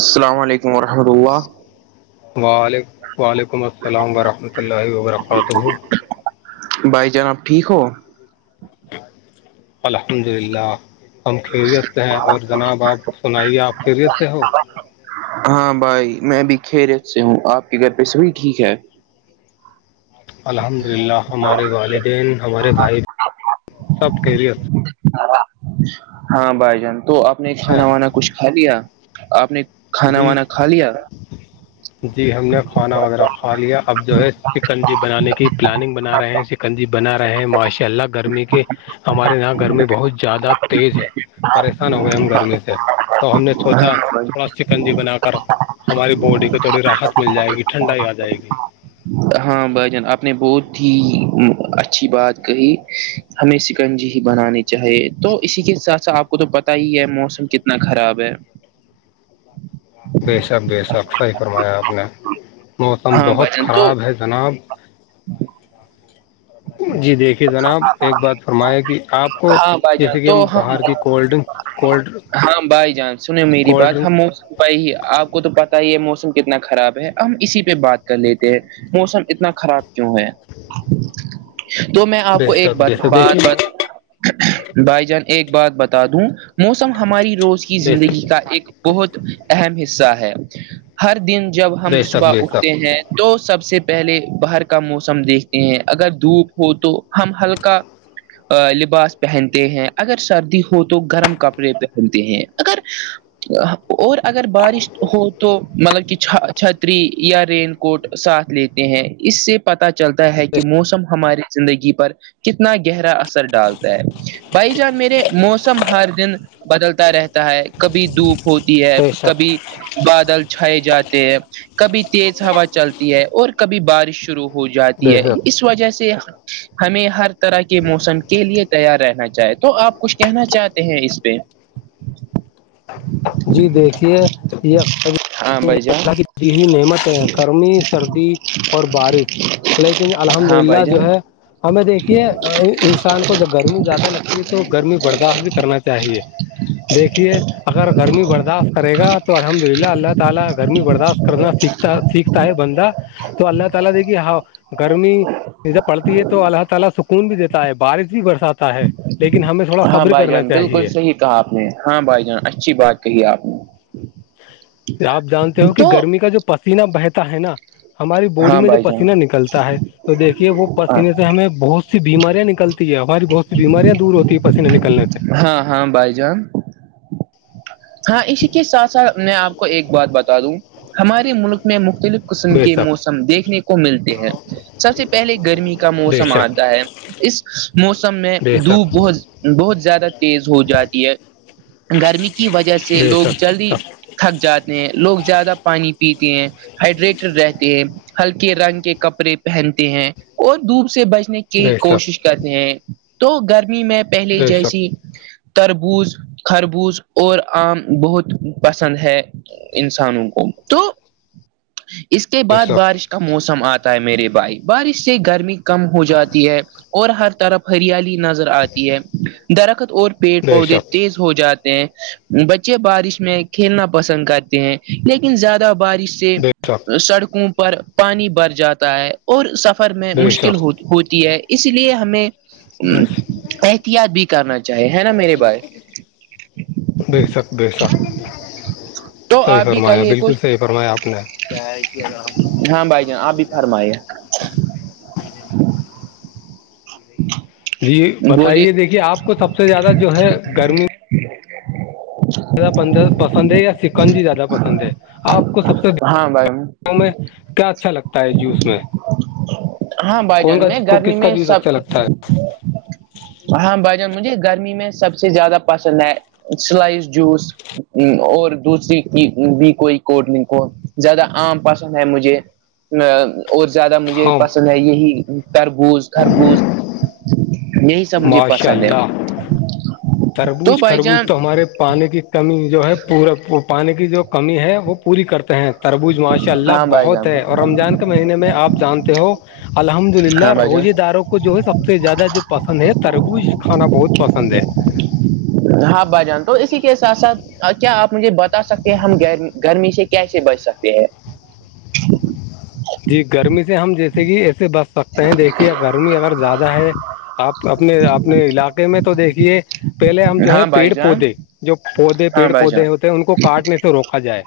السلام علیکم ورحمۃ اللہ وعلیکم وعلیکم السلام ورحمۃ اللہ وبرکاتہ بھائی جناب ٹھیک ہو الحمد للہ ہم خیریت سے ہیں اور جناب آپ سنائیے آپ خیریت سے ہو ہاں بھائی میں بھی خھیریت سے ہوں آپ کے گھر پہ سبھی ٹھیک ہے الحمد للہ ہمارے والدین ہمارے بھائی سب خیریت ہاں بھائی جان تو آپ نے سے ہیں کھانا وانا کچھ کھا لیا آپ نے کھانا وانا کھا لیا جی جی ہم نے کھانا وغیرہ کھا لیا اب جو ہے چکن ج بنانے کی پلاننگ بنا رہے ہیں کنجی بنا رہے ہیں ماشاء اللہ گرمی کے ہمارے یہاں گرمی بہت زیادہ تیز ہے پریشان ہو گئے ہم گرمی سے تو ہم نے سوچا ہاں بھائی تھوڑا سکنجی بنا کر ہماری باڈی کو تھوڑی راحت مل جائے گی ٹھنڈائی ہی آ جائے گی ہاں بھائیجان آپ نے بہت ہی اچھی بات کہی ہمیں سکنجی ہی بنانی چاہیے تو اسی کے ساتھ ساتھ آپ کو تو پتا ہی ہے موسم کتنا خراب ہے بے شک بے شک صحیح فرمایا آپ نے موسم ہاں بھائی بہت جان تو خراب ہے جناب جی دیکھیے جناب ایک بات فرمایا کہ آپ کو ہاں بھائی جان جیسے کہ تو ہم باہر کی کولڈ ڈرنک کولڈ ہاں بھائی جان سنے میری کولڈ بات ہم ڈرنک بائی آپ کو تو پتا ہی یہ موسم کتنا خراب ہے ہم اسی پہ بات کر لیتے ہیں موسم اتنا خراب کیوں ہے تو میں آپ بے کو ایک شک بے بات شک بات دیکھیے بات بھائی جان ایک بات بتا دوں موسم ہماری روز کی بے زندگی شک کا ایک بہت اہم حصہ ہے ہر دن جب ہم بے شک صبح بے شک اٹھتے ہیں تو سب سے پہلے باہر کا موسم دیکھتے ہیں اگر دھوپ ہو تو ہم ہلکا ا لباس پہنتے ہیں اگر سردی ہو تو گرم کپڑے پہنتے ہیں اگر اور اگر بارش ہو تو مطلب کہ چ چھتری یا رین کوٹ ساتھ لیتے ہیں اس سے پتا چلتا ہے کہ موسم ہماری زندگی پر کتنا گہرا اثر ڈالتا ہے بھائی جان میرے موسم ہر دن بدلتا رہتا ہے کبھی دھوپ ہوتی ہے بے شک کبھی بادل چھائے جاتے ہیں کبھی تیز ہوا چلتا ہے اور کبھی بارش شروع ہو جاتی بے ہے شک اس وجہ سے ہمیں ہر طرح کے موسم کے لیے تیار رہنا چاہے تو آپ کچھ کہنا چاہتے ہیں اس پہ جی دیکھیے یہ قبھی ہاں بھائی جان کی دی دی ہوئی نعمت ہیں گرمی سردی اور بارش لیکن الحمد ہاں بھائی للہ جان جو ہے ہمیں دیکھیے انسان کو کو جب گرمی زیادہ لگتی ہے تو گرمی برداشت بھی کرنا چاہیے دیکھیے اگر گرمی برداشت کرے گا تو الحمد للہ اللہ تعالی گرمی برداشت کرنا سیکھتا سیکھتا ہے بندہ تو اللہ تعالی دیکھیے گرمی جب پڑتی ہے تو اللہ تعالی سکون بھی دیتا ہے بارش بھی برساتا ہے لیکن ہمیں تھوڑا ہاں سبر بھائی کرنا جان بالکل چاہیے صحیح کہا آپ نے ہاں بھائی جان اچھی بات کہی آپ نے آپ جانتے ہو کہ تو گرمی کا جو پسیینہ بہتا ہے نا ہماری باڈی ہاں میں جو بھائی جان پسینہ نکلتا ہے تو دیکھیے وہ پسینے سے ہمیں بہت سی بیماریاں نکلتی ہے ہماری بہت سی بیماریاں دور ہوتی ہے پسینے نکلنے سے ہاں ہاں بائی جان ہاں اسی کے ساتھ ساتھ ایک بات بتا دوں ہمارے ملک میں مختلف قسم بے کے شک موسم دیکھنے کو ملتے ہیں سب سے پہلے گرمی کا بے موسم شک آتا ہے اس موسم میں بے دھوپ شک بہت بہت زیادہ تیز ہو جاتی ہے گرمی کی وجہ سے بے لوگ شک جلدی تھک جاتے ہیں لوگ زیادہ پانی پیتے ہیں ہائڈریٹڈ رہتے ہیں ہلکے رنگ کے کپڑے پہنتے ہیں اور دھوپ سے بچنے کی بے شک کوشش کرتے ہیں تو گرمی میں پہلے بے شک جیسی تربوز خربوز اور آم بہت پسند ہے انسانوں کو تو اس کے بے بعد شک بارش کا موسم آتا ہے میرے بھائی بارش سے گرمی کم ہو جاتی ہے اور ہر طرف ہریالی نظر آتی ہے درخت اور پیڑ بے پودے شک تیز ہو جاتے ہیں بچے بارش میں کھیلنا پسند کرتے ہیں لیکن زیادہ بارش سے بے شک سڑکوں پر پانی بھر جاتا ہے اور سفر میں بے مشکل شک ہو ہوتی ہے اس لیے ہمیں بے احتیاط بھی کرنا چاہے ہے نا میرے بائے سخ بی سخ تو صحیح آپ بھی فرمایا کہیے بالکل کچھ صحیح فرمایا آپ نے کیا کیا ہاں بھائی جان آپ بھی فرمائیے جی بولیے بتائیے دیکھیے آپ کو سب سے زیادہ جو ہے گرمی ہی پسند ہے یا چکن جی زیادہ پسند ہے آپ کو سب سے ہاں بھائی میں کیا اچھا لگتا ہے جوس میں ہاں بھائی کون جان کا میں کو گرمی کس کا میں جیس اچھا سب لگتا ہے ہاں بھائی جان مجھے گرمی میں سب سے زیادہ پسند ہے سلائس جوس اور دوسری بھی کوئی کوٹ لن کو زیادہ عام پسند ہے مجھے اور زیادہ مجھے ہاں پسند ہے یہی تربوز خربوز یہی سب مجھے پسند ہے تو تربوج بھائی خربوج جان تو ہمارے پانی کی کمی جو ہے پورا پانی کی جو کمی ہے وہ پوری کرتے ہیں تربوز ماشاء اللہ ہاں بھائی بہت جان ہے اور رمضان کے مہینے میں آپ جانتے ہو الحمد للہ ہاں بھائی جان روزے داروں کو جو ہے سب سے زیادہ جو پس یں تربوز کھانا بہت پسند ہے با جان تو اسی کے ساتھ ساتھ اور کیا آپ مجھے بتا سکتے ہیں ہم گ گرمی سے کیسے بچ سکتے ہیں جی گرمی سے ہم جیسے کہ ایسے بچ سکتے ہیں دیکھیے گرمی اگر زیادہ ہے آپ اپنے اپنے علاقے میں تو دیکھیے پہلے ہم جو ہے ہاں بھائی پیڑ جان پودے جو پودے ہاں پیڑ بھائی جان پودے ہوتے ان کو کاٹنے سے روکا جائے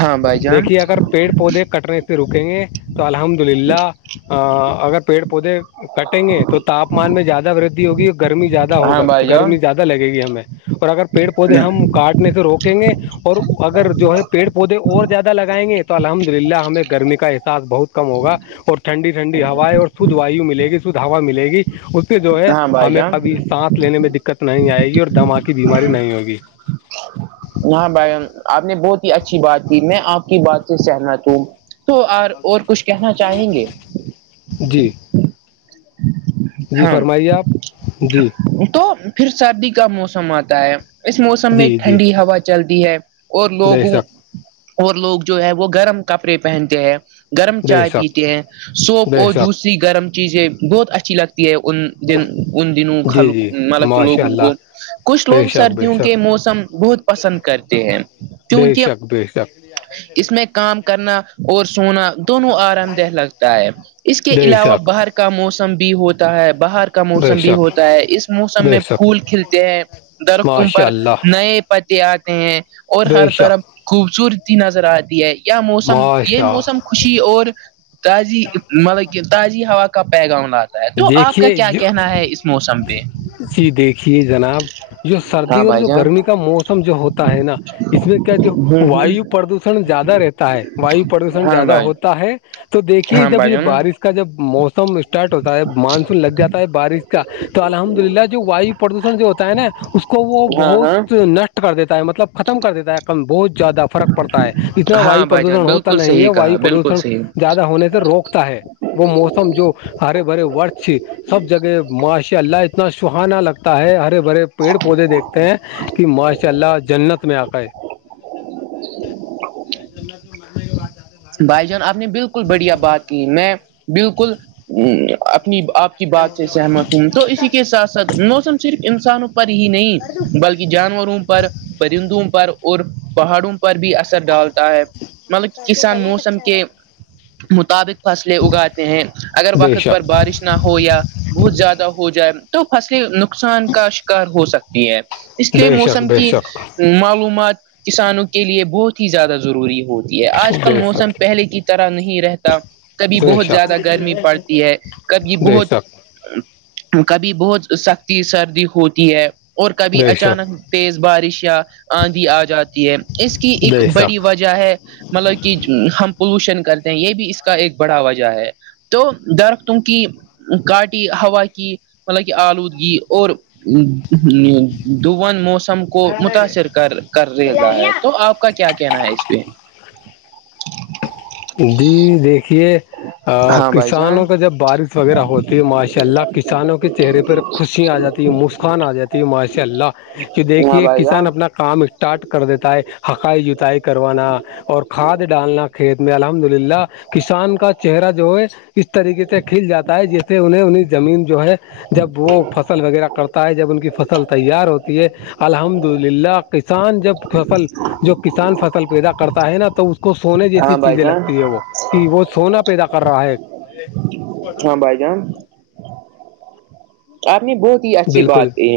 ہاں بھائی جان دیکھیے اگر پیڑ پودے کٹنے سے روک رکیں گے تو الحمد للہ اگر پیڑ پودے کٹیں گے تو تاپمان میں زیادہ ودھی ہوگی گرمی زیادہ ہاں ہوگا بھائی جان گرمی زیادہ لگے گی ہمیں اور اگر پیڑ پودے ہم کاٹنے سے روک کہیں گے اور اگر جو ہے پیڑ پودے اور زیادہ لگائیں گے تو الحمد للہ ہمیں گرمی کا احساس بہت کم ہوگا اور ٹھنڈی ٹھنڈی ہوایں اور شدھ واو مل گی شدھ ہوا مل گی سے جو ہے ہاں بھائی ہمیں جان کبھی سانس لینے میں دقت نہیں آئے گی اور دما کی بیماری نہیں ہوگی جی جی ہاں بھائی آپ نے بہت ہی اچھی بات کی میں آپ کی بات سے سہمت ہوں تو اور اور کچھ کہنا چاہیں گے جی جی ہاں فرمائیے آپ جی تو پھر سردی کا موسم آتا ہے اس موسم میں جی جی ٹھنڈی ہوا چلتی ہے اور بے لوگوں شک اور لوگ جو ہے وہ گرم کپڑے پہنتے ہیں گرم بے چائے شک پیتے ہیں سوپ بے اور شک دوسری گرم چیزیں بہت اچھی لگتی ہے ان دن کون دنوں جی خالو جی مطلب کی ماشاء لوگوں کو اللہ کچھ بے لوگ شک بے سردیوں شک کے موسم بہت پسند کرتے ہیں بے کیونکہ شخ بے شخ اس میں کام کرنا اور سونا دونوں آرام دہ لگتا ہے اس کے بے علاوہ شک باہر کا موسم بھی ہوتا ہے باہر کا بے موسم بھی شک ہوتا ہے اس موسم بے میں شک پھول کھلتے ہیں درختوں ماشاء پر اللہ نئے پتے آتے ہیں اور بے ہر شک طرف خوبصورتی نظر آتی ہے موسم یہ ماشاء موسم خوشی اور تازی مطلب کہ تازی ہوا کا پیغام لات تو آپ کا دیکھیے کیا جو کہنا ہے اس موسم پہ جی دیکھیے جناب جو سردی ہاں اور بھائی جو جان گرمی کا موسم جو ہوتا ہے نا اس میں کیا جو ہوں ہ وایو پردوشن زیادہ رہتا ہے وایو پردوشن ہاں زیادہ بھائی ہوتا ہے تو دیکھیے ہاں جب بھائی یہ جان بارش کا جب موسم اسٹارٹ ہوتا ہے مانسون لگ جاتا ہے بارش کا تو الحمد للہ جو وایو پردوشن سے ہوتا ہے نا اس کو وہ ہاں ہاں بہت نش کر دیتا ہے مطلب ختم کر دیتا ہے بہت زیادہ فرق پڑتا ہے اتنا وایو ہاں بھائی پردوشن جان ہوتا بالکل نہیں ہے صحیح کہا وایو بالکل پردوشن صحیح زیادہ ہونے سے روکتا ہے وہ موسم جو ہرے بھرے ورش سب جگہ ماشاء اللہ اتنا سہانا لگتا ہے ہرے بھرے پیڑ پودے دیکھتے ہیں کہ ماشاء اللہ جنت میں آ کرئے جات یہ ج [inaudible] بھائی جان آپ نے بالکل بڑھیا بات کی میں بالکل اپنی آپ کی بات سے سہمت ہوں تو اسی کے ساتھ ساتھ موسم صرف انسانوں ہی نہیں بلکہ جانوروں پر پرندوں پر اور پہاڑوں پر پر بھی اثر ڈالتا ہے مطلب سان موسم کے مطابق فصلیں اگاتے ہیں اگر بے وقت پر شک بات بارش نہ ہو یا بہت زیادہ ہو جائے تو فصلیں نقصان کا شکار ہو سکتا ہے اس کے بے شک موسم بے کی شک معلومات کسانوں کے لیے بہت ہی زیادہ ضروری ہوتی ہے آج کل بے موسم شک پہلے کی طرح نہیں رہتا کبھی بہت زیادہ گرمی پڑتی ہے کبھی د بہت سک [unintelligible] کبھی بہت سختی سردی ہوتی ہے اور کبھی بے شک اچانک تیز بارش یا آندھی آ جاتی ہے اس کی ایک بے بڑی شک وجہ ہے مطلب کہ ہم پولوشن کرتے ہیں یہ بھی اس کا ایک بڑا وجہ ہے تو درختوں کی کاٹی ہوا کی مطلب کہ آلودگی اور دند موسم کو متاثر کر کر رہے گا ہے تو آپ کا کیا کہنا ہے اس پ جی دیکھیے ہاں بھائی جان کسانوں کا جب بارش وغیرہ ہوتی ہے ماشاء اللہ کسانوں کے چہرے پہ خوشیا آ جاتی ہے مفت خان آ جاتی ہے ماشاء اللہ جو ہاں دیکھیے بھائی کسان جان اپنا کام اسٹارٹ کر دیتا ہے ہقائی جتائی کروانا اور کھاد ڈالنا کھیت میں الحمد للہ کسان کا چہرہ جو ہے اس طریقے سے کھل جاتا ہے جس سے انہیں انہیں زمین جو ہے جب وہ فصل وغیرہ کرتا ہے جب ان کی فصل تیار ہوتی ہے الحمد للہ کسان جب فصل جو کسان فصل پیدا کرتا ہے نا تو اس کو سونے جیسے ہاں بھائی جان ہے وہ کہ وہ سونا پیدا کر رہا ہے ہاں بھائی جان آپ نے بہت ہی اچھی بالکل بات کہ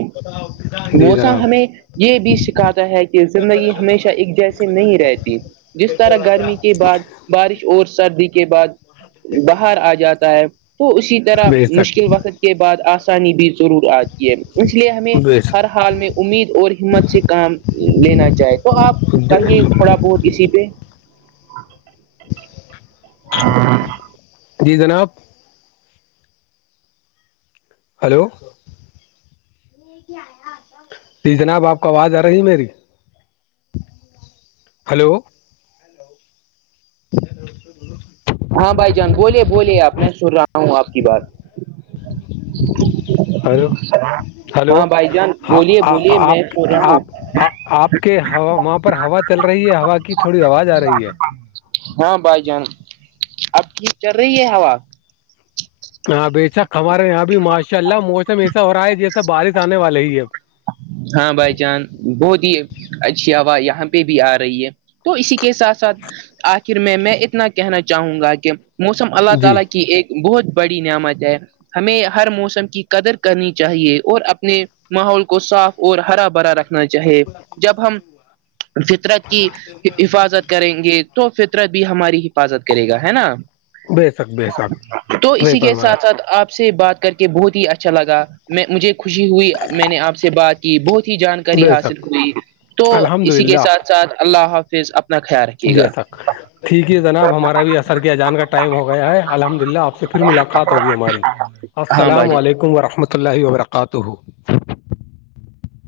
جی موسم جناب ہمیں یہ بھی سکھاتا ہے کہ زندگی ہمیشہ ایک جیسی نہیں رہتی جس طرح گرمی کے بعد بارش اور سردی کے بعد باہر آ جاتا ہے تو اسی طرح بے شک مشکل وقت کے بعد آس بھی ضرور آتی ہے اس لیے ہمیں بے ہر شک حال میں امید اور ہمت سے کام لینا چاہے تو آپ کہیے تھوڑا بہت اسی پہ ہاں [inaudible] جی جناب ہلو جی جناب آپ کو آواز آ رہی ہے میری ہلو [unintelligible] ہاں بھائی جان بولے بولے آپ میں سن رہا ہوں آپ کی بات اور ہیلو ہاں بھائی جان بولیے بولیے میں آپ سن رہا آپ ہوں آپ کے ہو پر ہوا چل رہی ہے ہوا کی تھوڑی آواز آ رہی ہے ہاں بھائی جان اب کی چل رہی ہے ہوا ہاں بے شک ہمارے یہاں بھی ماشاء اللہ موسم ایسا ہو رہا ہے جیسا بارش آنے والا ہی اب ہاں بھائی جان بہت ہی اچھی ہوا یہاں پہ بھی آ رہی ہے تو اسی کے ساتھ ساتھ آخر میں میں اتنا کہنا چاہوں گا کہ جی [inaudible] ہمیں ہر موسم کی قدر کرنی چاہیے اور اپنے ماحول کو صاف اور ہرا برا رکھنا چاہے جب ہم فطرت کی حفاظت کریں گے تو فطرت بھی ہماری حفاظت کرے گا ہے نا بے شک بے شک تو بے اسی کے فرمایا ساتھ ساتھ آپ سے بات کر کے بہت ہی اچھا لگا میں مجھے خوشی ہوئی میں نے آپ سے بات کی بہت ہی جانکاری بے حاصل شک ہوئی تو الحمد اسی کے للہ ساتھ ساتھ اللہ حافظ اپنا خیال رکھیے جی گا سک ٹھیک ہے جناب ہمارا بھی اثر کیا ا جان کا ٹائم ہو گیا ہے الحمد للہ آپ سے پھر ملاقات ہوگی ہماری ہاں بھائی السلام علیکم ورحمۃ اللہ وبرکاتہ